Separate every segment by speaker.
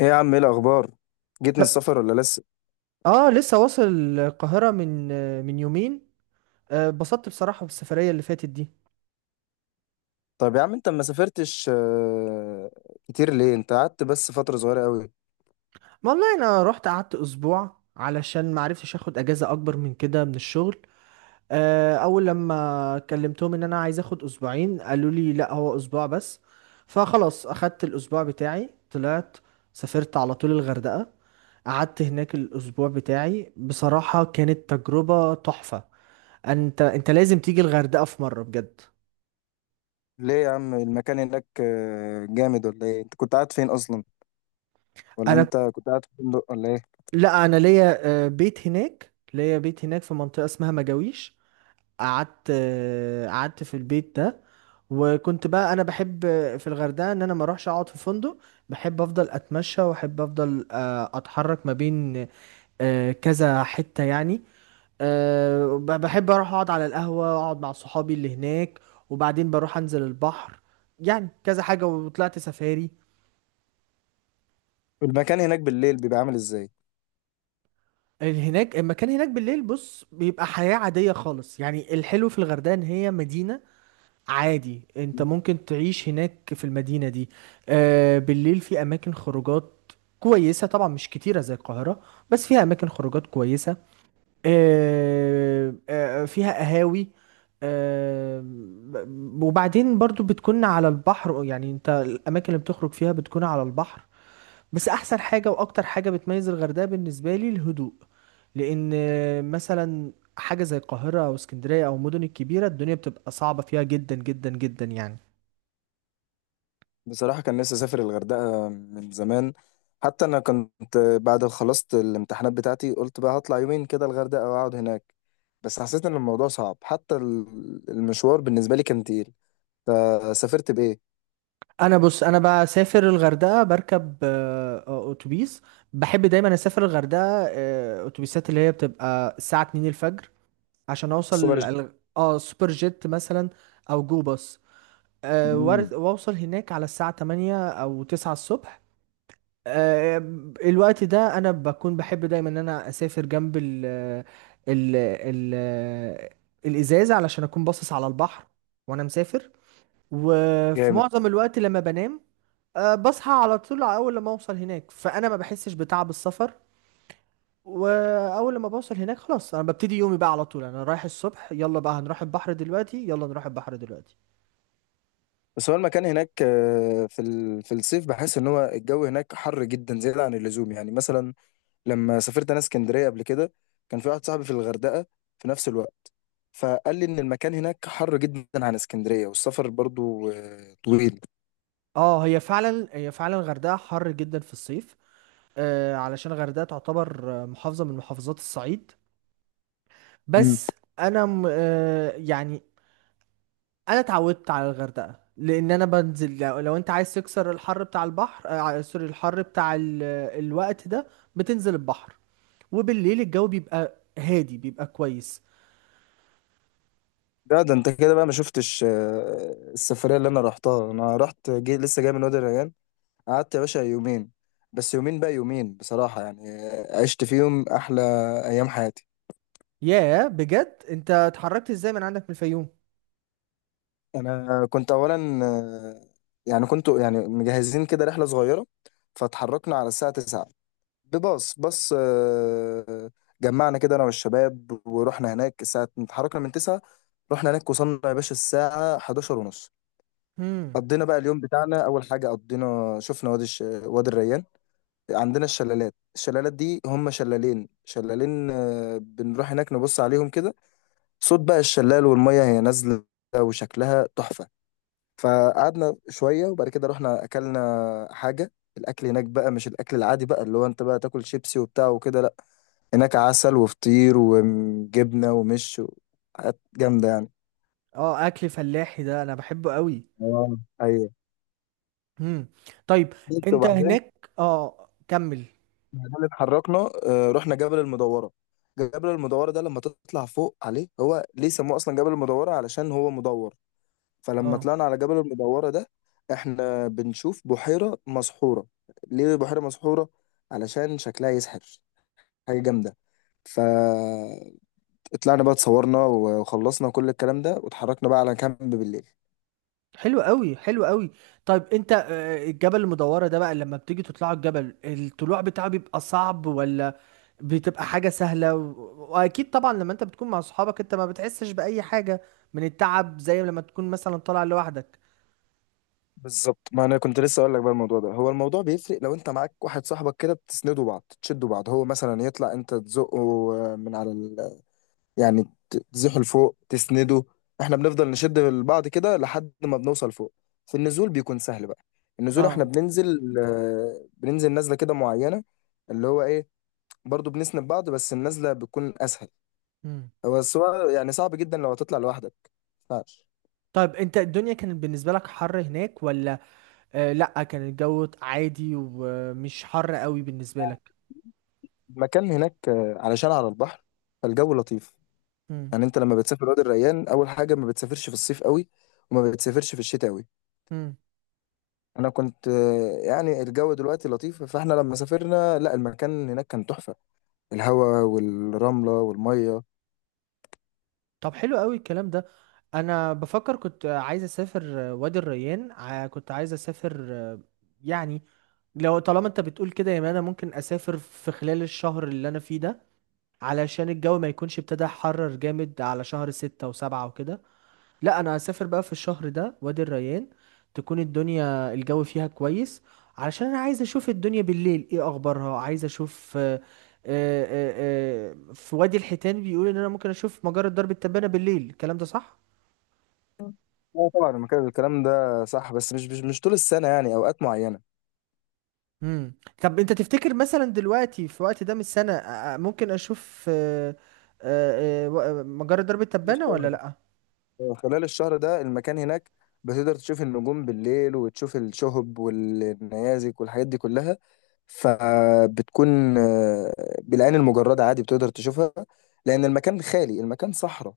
Speaker 1: ايه يا عم، ايه الاخبار؟ جيت من السفر ولا لسه؟
Speaker 2: اه لسه واصل القاهرة من يومين. اتبسطت بصراحة بالسفرية اللي فاتت دي.
Speaker 1: طب يا عم انت ما سافرتش كتير ليه؟ انت قعدت بس فتره صغيره قوي.
Speaker 2: ما والله انا رحت قعدت اسبوع علشان ما عرفتش اخد اجازة اكبر من كده من الشغل. اول لما كلمتهم ان انا عايز اخد اسبوعين قالوا لي لا هو اسبوع بس. فخلاص اخدت الاسبوع بتاعي طلعت سافرت على طول الغردقة. قعدت هناك الاسبوع بتاعي، بصراحة كانت تجربة تحفة. انت لازم تيجي الغردقة في مرة بجد.
Speaker 1: ليه يا عم؟ المكان هناك جامد ولا ايه؟ انت كنت قاعد فين اصلا؟ ولا
Speaker 2: انا
Speaker 1: انت كنت قاعد في فندق ولا ايه؟
Speaker 2: لا انا ليا بيت هناك، في منطقة اسمها مجاويش. قعدت، قعدت في البيت ده. وكنت بقى انا بحب في الغردقة ان انا ما اروحش اقعد في فندق. بحب افضل اتمشى، واحب افضل اتحرك ما بين كذا حتة يعني. بحب اروح اقعد على القهوة، اقعد مع صحابي اللي هناك، وبعدين بروح انزل البحر، يعني كذا حاجة. وطلعت سفاري.
Speaker 1: المكان هناك بالليل بيبقى عامل ازاي؟
Speaker 2: المكان هناك بالليل، بص، بيبقى حياة عادية خالص. يعني الحلو في الغردقة ان هي مدينة، عادي انت ممكن تعيش هناك في المدينة دي. آه، بالليل في اماكن خروجات كويسة، طبعا مش كتيرة زي القاهرة، بس فيها اماكن خروجات كويسة. فيها قهاوي. وبعدين برضو بتكون على البحر. يعني انت الاماكن اللي بتخرج فيها بتكون على البحر. بس احسن حاجه واكتر حاجه بتميز الغردقه بالنسبه لي الهدوء. لان مثلا حاجه زي القاهره او اسكندريه او المدن الكبيره الدنيا بتبقى صعبه فيها جدا جدا جدا يعني.
Speaker 1: بصراحه كان نفسي اسافر الغردقه من زمان. حتى انا كنت بعد ما خلصت الامتحانات بتاعتي قلت بقى هطلع يومين كده الغردقه واقعد هناك، بس حسيت ان الموضوع صعب، حتى المشوار بالنسبه لي كان تقيل. فسافرت بايه؟
Speaker 2: انا بص، انا بسافر الغردقه بركب اتوبيس. بحب دايما اسافر الغردقه اتوبيسات اللي هي بتبقى الساعه 2 الفجر، عشان اوصل
Speaker 1: السوبر جيت.
Speaker 2: سوبر جيت مثلا، او جو باص.
Speaker 1: مم.
Speaker 2: واوصل هناك على الساعه 8 او 9 الصبح. آه، الوقت ده انا بكون بحب دايما ان انا اسافر جنب ال الازازه، علشان اكون باصص على البحر وانا مسافر. وفي
Speaker 1: جامد.
Speaker 2: معظم الوقت لما بنام بصحى على طول اول لما اوصل هناك، فانا ما بحسش بتعب السفر. واول لما بوصل هناك خلاص انا ببتدي يومي بقى على طول، انا رايح الصبح، يلا بقى هنروح البحر دلوقتي، يلا نروح البحر دلوقتي.
Speaker 1: بس هو المكان هناك في في الصيف بحس ان هو الجو هناك حر جدا زياده عن اللزوم، يعني مثلا لما سافرت انا اسكندريه قبل كده، كان في واحد صاحبي في الغردقه في نفس الوقت، فقال لي ان المكان هناك حر جدا عن اسكندريه، والسفر برضو طويل.
Speaker 2: اه، هي فعلا الغردقه حر جدا في الصيف. علشان الغردقة تعتبر محافظة من محافظات الصعيد.
Speaker 1: مم.
Speaker 2: بس أنا م- آه، يعني أنا اتعودت على الغردقة. لأن أنا بنزل، لو أنت عايز تكسر الحر بتاع البحر، آه، ع- سوري الحر بتاع الوقت ده، بتنزل البحر. وبالليل الجو بيبقى هادي بيبقى كويس.
Speaker 1: ده انت كده بقى ما شفتش السفريه اللي انا رحتها. انا رحت جي، لسه جاي من وادي الريان. قعدت يا باشا يومين، بس يومين بقى، يومين بصراحه يعني عشت فيهم احلى ايام حياتي.
Speaker 2: ياه بجد، أنت اتحركت إزاي من عندك من الفيوم؟
Speaker 1: انا كنت اولا يعني كنت يعني مجهزين كده رحله صغيره، فتحركنا على الساعه 9، بباص جمعنا كده انا والشباب ورحنا هناك. الساعه اتحركنا من 9، رحنا هناك، وصلنا يا باشا الساعه 11 ونص.
Speaker 2: هم.
Speaker 1: قضينا بقى اليوم بتاعنا، اول حاجه قضينا شفنا وادي الريان. عندنا الشلالات، الشلالات دي هم شلالين، شلالين، بنروح هناك نبص عليهم كده، صوت بقى الشلال والميه هي نازله وشكلها تحفه. فقعدنا شويه وبعد كده رحنا اكلنا حاجه. الاكل هناك بقى مش الاكل العادي بقى اللي هو انت بقى تاكل شيبسي وبتاع وكده، لا. هناك عسل وفطير وجبنه و حاجات جامده يعني.
Speaker 2: اه، أكل فلاحي ده أنا بحبه قوي.
Speaker 1: اه، ايوه.
Speaker 2: هم. طيب،
Speaker 1: بس
Speaker 2: أنت
Speaker 1: وبعدين،
Speaker 2: هناك، اه، كمل.
Speaker 1: بعدين اتحركنا. رحنا جبل المدوره. جبل المدوره ده لما تطلع فوق عليه، هو ليه سموه اصلا جبل المدوره؟ علشان هو مدور. فلما
Speaker 2: آه.
Speaker 1: طلعنا على جبل المدوره ده، احنا بنشوف بحيره مسحوره. ليه بحيره مسحوره؟ علشان شكلها يسحر. حاجه جامده. فطلعنا بقى، اتصورنا وخلصنا كل الكلام ده واتحركنا بقى على كامب بالليل.
Speaker 2: حلو قوي حلو قوي. طيب انت، الجبل المدورة ده بقى لما بتيجي تطلعوا الجبل، الطلوع بتاعه بيبقى صعب ولا بتبقى حاجة سهلة؟ واكيد طبعا لما انت بتكون مع صحابك انت ما بتحسش بأي حاجة من التعب زي لما تكون مثلا طالع لوحدك.
Speaker 1: بالظبط، ما انا كنت لسه اقول لك بقى، الموضوع ده هو الموضوع بيفرق لو انت معاك واحد صاحبك كده، بتسندوا بعض، تشدوا بعض، هو مثلا يطلع انت تزقه من على يعني تزحه لفوق، تسنده. احنا بنفضل نشد بعض كده لحد ما بنوصل فوق. في النزول بيكون سهل بقى. النزول
Speaker 2: اه.
Speaker 1: احنا بننزل، بننزل نزله كده معينه، اللي هو ايه، برضو بنسند بعض، بس النزله بتكون اسهل.
Speaker 2: مم.
Speaker 1: بس هو يعني صعب جدا لو هتطلع لوحدك، ما ينفعش.
Speaker 2: طيب انت الدنيا كانت بالنسبة لك حر هناك ولا؟ آه لا، كان الجو عادي ومش حر قوي بالنسبة لك.
Speaker 1: المكان هناك علشان على البحر فالجو لطيف.
Speaker 2: مم.
Speaker 1: يعني انت لما بتسافر وادي الريان، اول حاجه ما بتسافرش في الصيف قوي، وما بتسافرش في الشتاء قوي.
Speaker 2: مم.
Speaker 1: انا كنت يعني الجو دلوقتي لطيف، فاحنا لما سافرنا لا، المكان هناك كان تحفه. الهواء والرمله والميه.
Speaker 2: طب حلو قوي الكلام ده. انا بفكر، كنت عايز اسافر وادي الريان، ع- كنت عايز اسافر يعني لو طالما انت بتقول كده يا مان، انا ممكن اسافر في خلال الشهر اللي انا فيه ده، علشان الجو ما يكونش ابتدى حرر جامد على شهر ستة وسبعة وكده. لا، انا هسافر بقى في الشهر ده وادي الريان، تكون الدنيا الجو فيها كويس. علشان انا عايز اشوف الدنيا بالليل ايه اخبارها. عايز اشوف، آه، في وادي الحيتان بيقول ان انا ممكن اشوف مجرة درب التبانة بالليل، الكلام ده صح؟
Speaker 1: اه طبعا المكان، الكلام ده صح، بس مش مش طول السنه، يعني اوقات
Speaker 2: امم طب انت تفتكر مثلا دلوقتي في وقت ده من السنة ممكن اشوف مجرة درب التبانة ولا
Speaker 1: معينه.
Speaker 2: لا؟
Speaker 1: خلال الشهر ده المكان هناك بتقدر تشوف النجوم بالليل، وتشوف الشهب والنيازك والحاجات دي كلها. فبتكون بالعين المجردة عادي بتقدر تشوفها، لأن المكان خالي، المكان صحراء.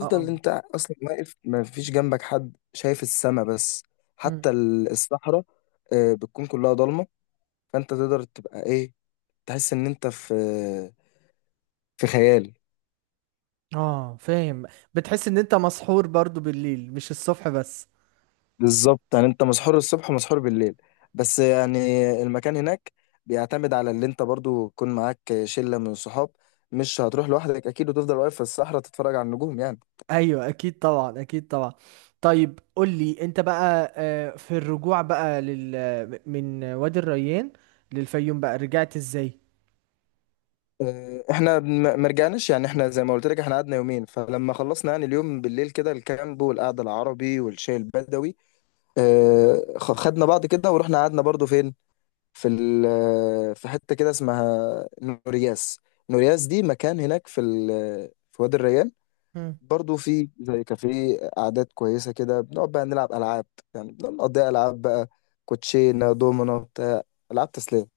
Speaker 2: اه اه.
Speaker 1: انت اصلا واقف ما فيش جنبك حد، شايف السما بس.
Speaker 2: مم.
Speaker 1: حتى الصحراء بتكون كلها ضلمة. فانت تقدر تبقى ايه، تحس ان انت في في خيال.
Speaker 2: اه فاهم. بتحس ان انت مسحور برضو بالليل مش الصبح بس.
Speaker 1: بالظبط، يعني انت مسحور الصبح ومسحور بالليل، بس يعني المكان هناك بيعتمد على اللي انت برضو تكون معاك شلة من الصحاب. مش هتروح لوحدك اكيد وتفضل واقف في الصحراء تتفرج على النجوم يعني.
Speaker 2: ايوه اكيد طبعا اكيد طبعا. طيب قول لي انت بقى، في الرجوع بقى من وادي الريان للفيوم بقى، رجعت ازاي؟
Speaker 1: اه، احنا ما رجعناش، يعني احنا زي ما قلت لك، احنا قعدنا يومين، فلما خلصنا يعني اليوم بالليل كده الكامب والقعدة العربي والشاي البدوي، اه، خدنا بعض كده ورحنا قعدنا برضو فين، في في حتة كده اسمها نورياس. نورياس دي مكان هناك في في وادي الريان برضو، في زي كافيه، قعدات كويسة كده، بنقعد بقى نلعب ألعاب، يعني بنقعد نقضيها ألعاب بقى، كوتشينة، دومينو، بتاع، ألعاب تسلية.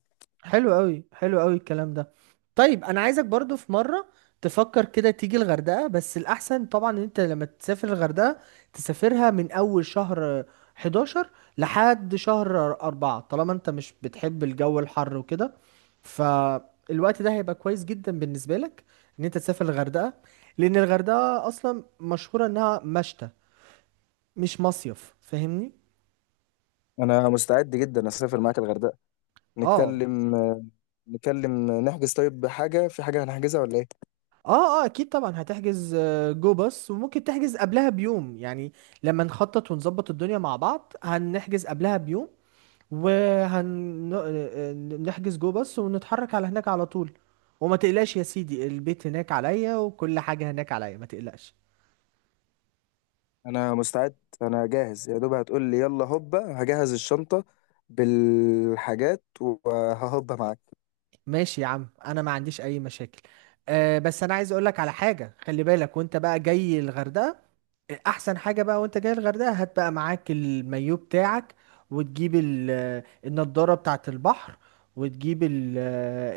Speaker 2: حلو قوي حلو قوي الكلام ده. طيب انا عايزك برضو في مره تفكر كده تيجي الغردقه، بس الاحسن طبعا ان انت لما تسافر الغردقه تسافرها من اول شهر 11 لحد شهر 4، طالما انت مش بتحب الجو الحر وكده. فالوقت ده هيبقى كويس جدا بالنسبه لك ان انت تسافر الغردقه، لان الغردقه اصلا مشهوره انها مشتى مش مصيف، فاهمني؟
Speaker 1: أنا مستعد جدا أسافر معاك الغردقة.
Speaker 2: اه
Speaker 1: نتكلم نتكلم نحجز. طيب حاجة في حاجة هنحجزها ولا إيه؟
Speaker 2: اه، اه اكيد طبعا هتحجز جو باص، وممكن تحجز قبلها بيوم يعني. لما نخطط ونظبط الدنيا مع بعض هنحجز قبلها بيوم، وهنحجز جو باص، ونتحرك على هناك على طول. وما تقلقش يا سيدي، البيت هناك عليا وكل حاجة هناك عليا، ما تقلقش.
Speaker 1: أنا مستعد، أنا جاهز، يا دوب هتقول لي يلا هوبا، هجهز الشنطة بالحاجات وههوبا معاك.
Speaker 2: ماشي يا عم، انا ما عنديش اي مشاكل. أه بس انا عايز اقولك على حاجة، خلي بالك وانت بقى جاي الغردقة. احسن حاجه بقى وانت جاي الغردقه هات بقى معاك المايو بتاعك، وتجيب النضاره بتاعه البحر، وتجيب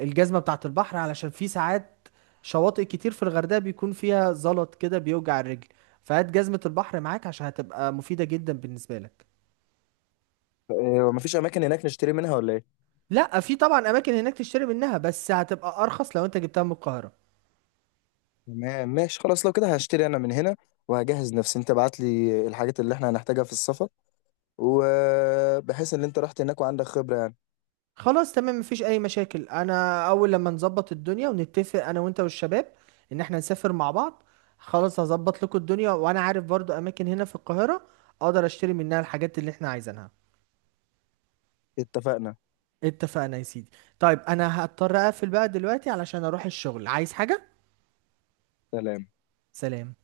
Speaker 2: الجزمه بتاعه البحر، علشان في ساعات شواطئ كتير في الغردقه بيكون فيها زلط كده بيوجع الرجل. فهات جزمه البحر معاك، عشان هتبقى مفيده جدا بالنسبه لك.
Speaker 1: إيه، ومفيش أماكن هناك نشتري منها ولا إيه؟
Speaker 2: لا، في طبعا اماكن هناك تشتري منها، بس هتبقى ارخص لو انت جبتها من القاهره.
Speaker 1: تمام، ماشي، خلاص لو كده هشتري انا من هنا، وهجهز نفسي. انت بعت لي الحاجات اللي احنا هنحتاجها في السفر، وبحيث ان انت رحت هناك وعندك خبرة يعني.
Speaker 2: خلاص تمام، مفيش اي مشاكل. انا اول لما نظبط الدنيا ونتفق انا وانت والشباب ان احنا نسافر مع بعض، خلاص هظبط لكم الدنيا. وانا عارف برضو اماكن هنا في القاهرة اقدر اشتري منها الحاجات اللي احنا عايزينها.
Speaker 1: اتفقنا.
Speaker 2: اتفقنا يا سيدي. طيب انا هضطر اقفل بقى دلوقتي علشان اروح الشغل، عايز حاجة؟
Speaker 1: سلام.
Speaker 2: سلام.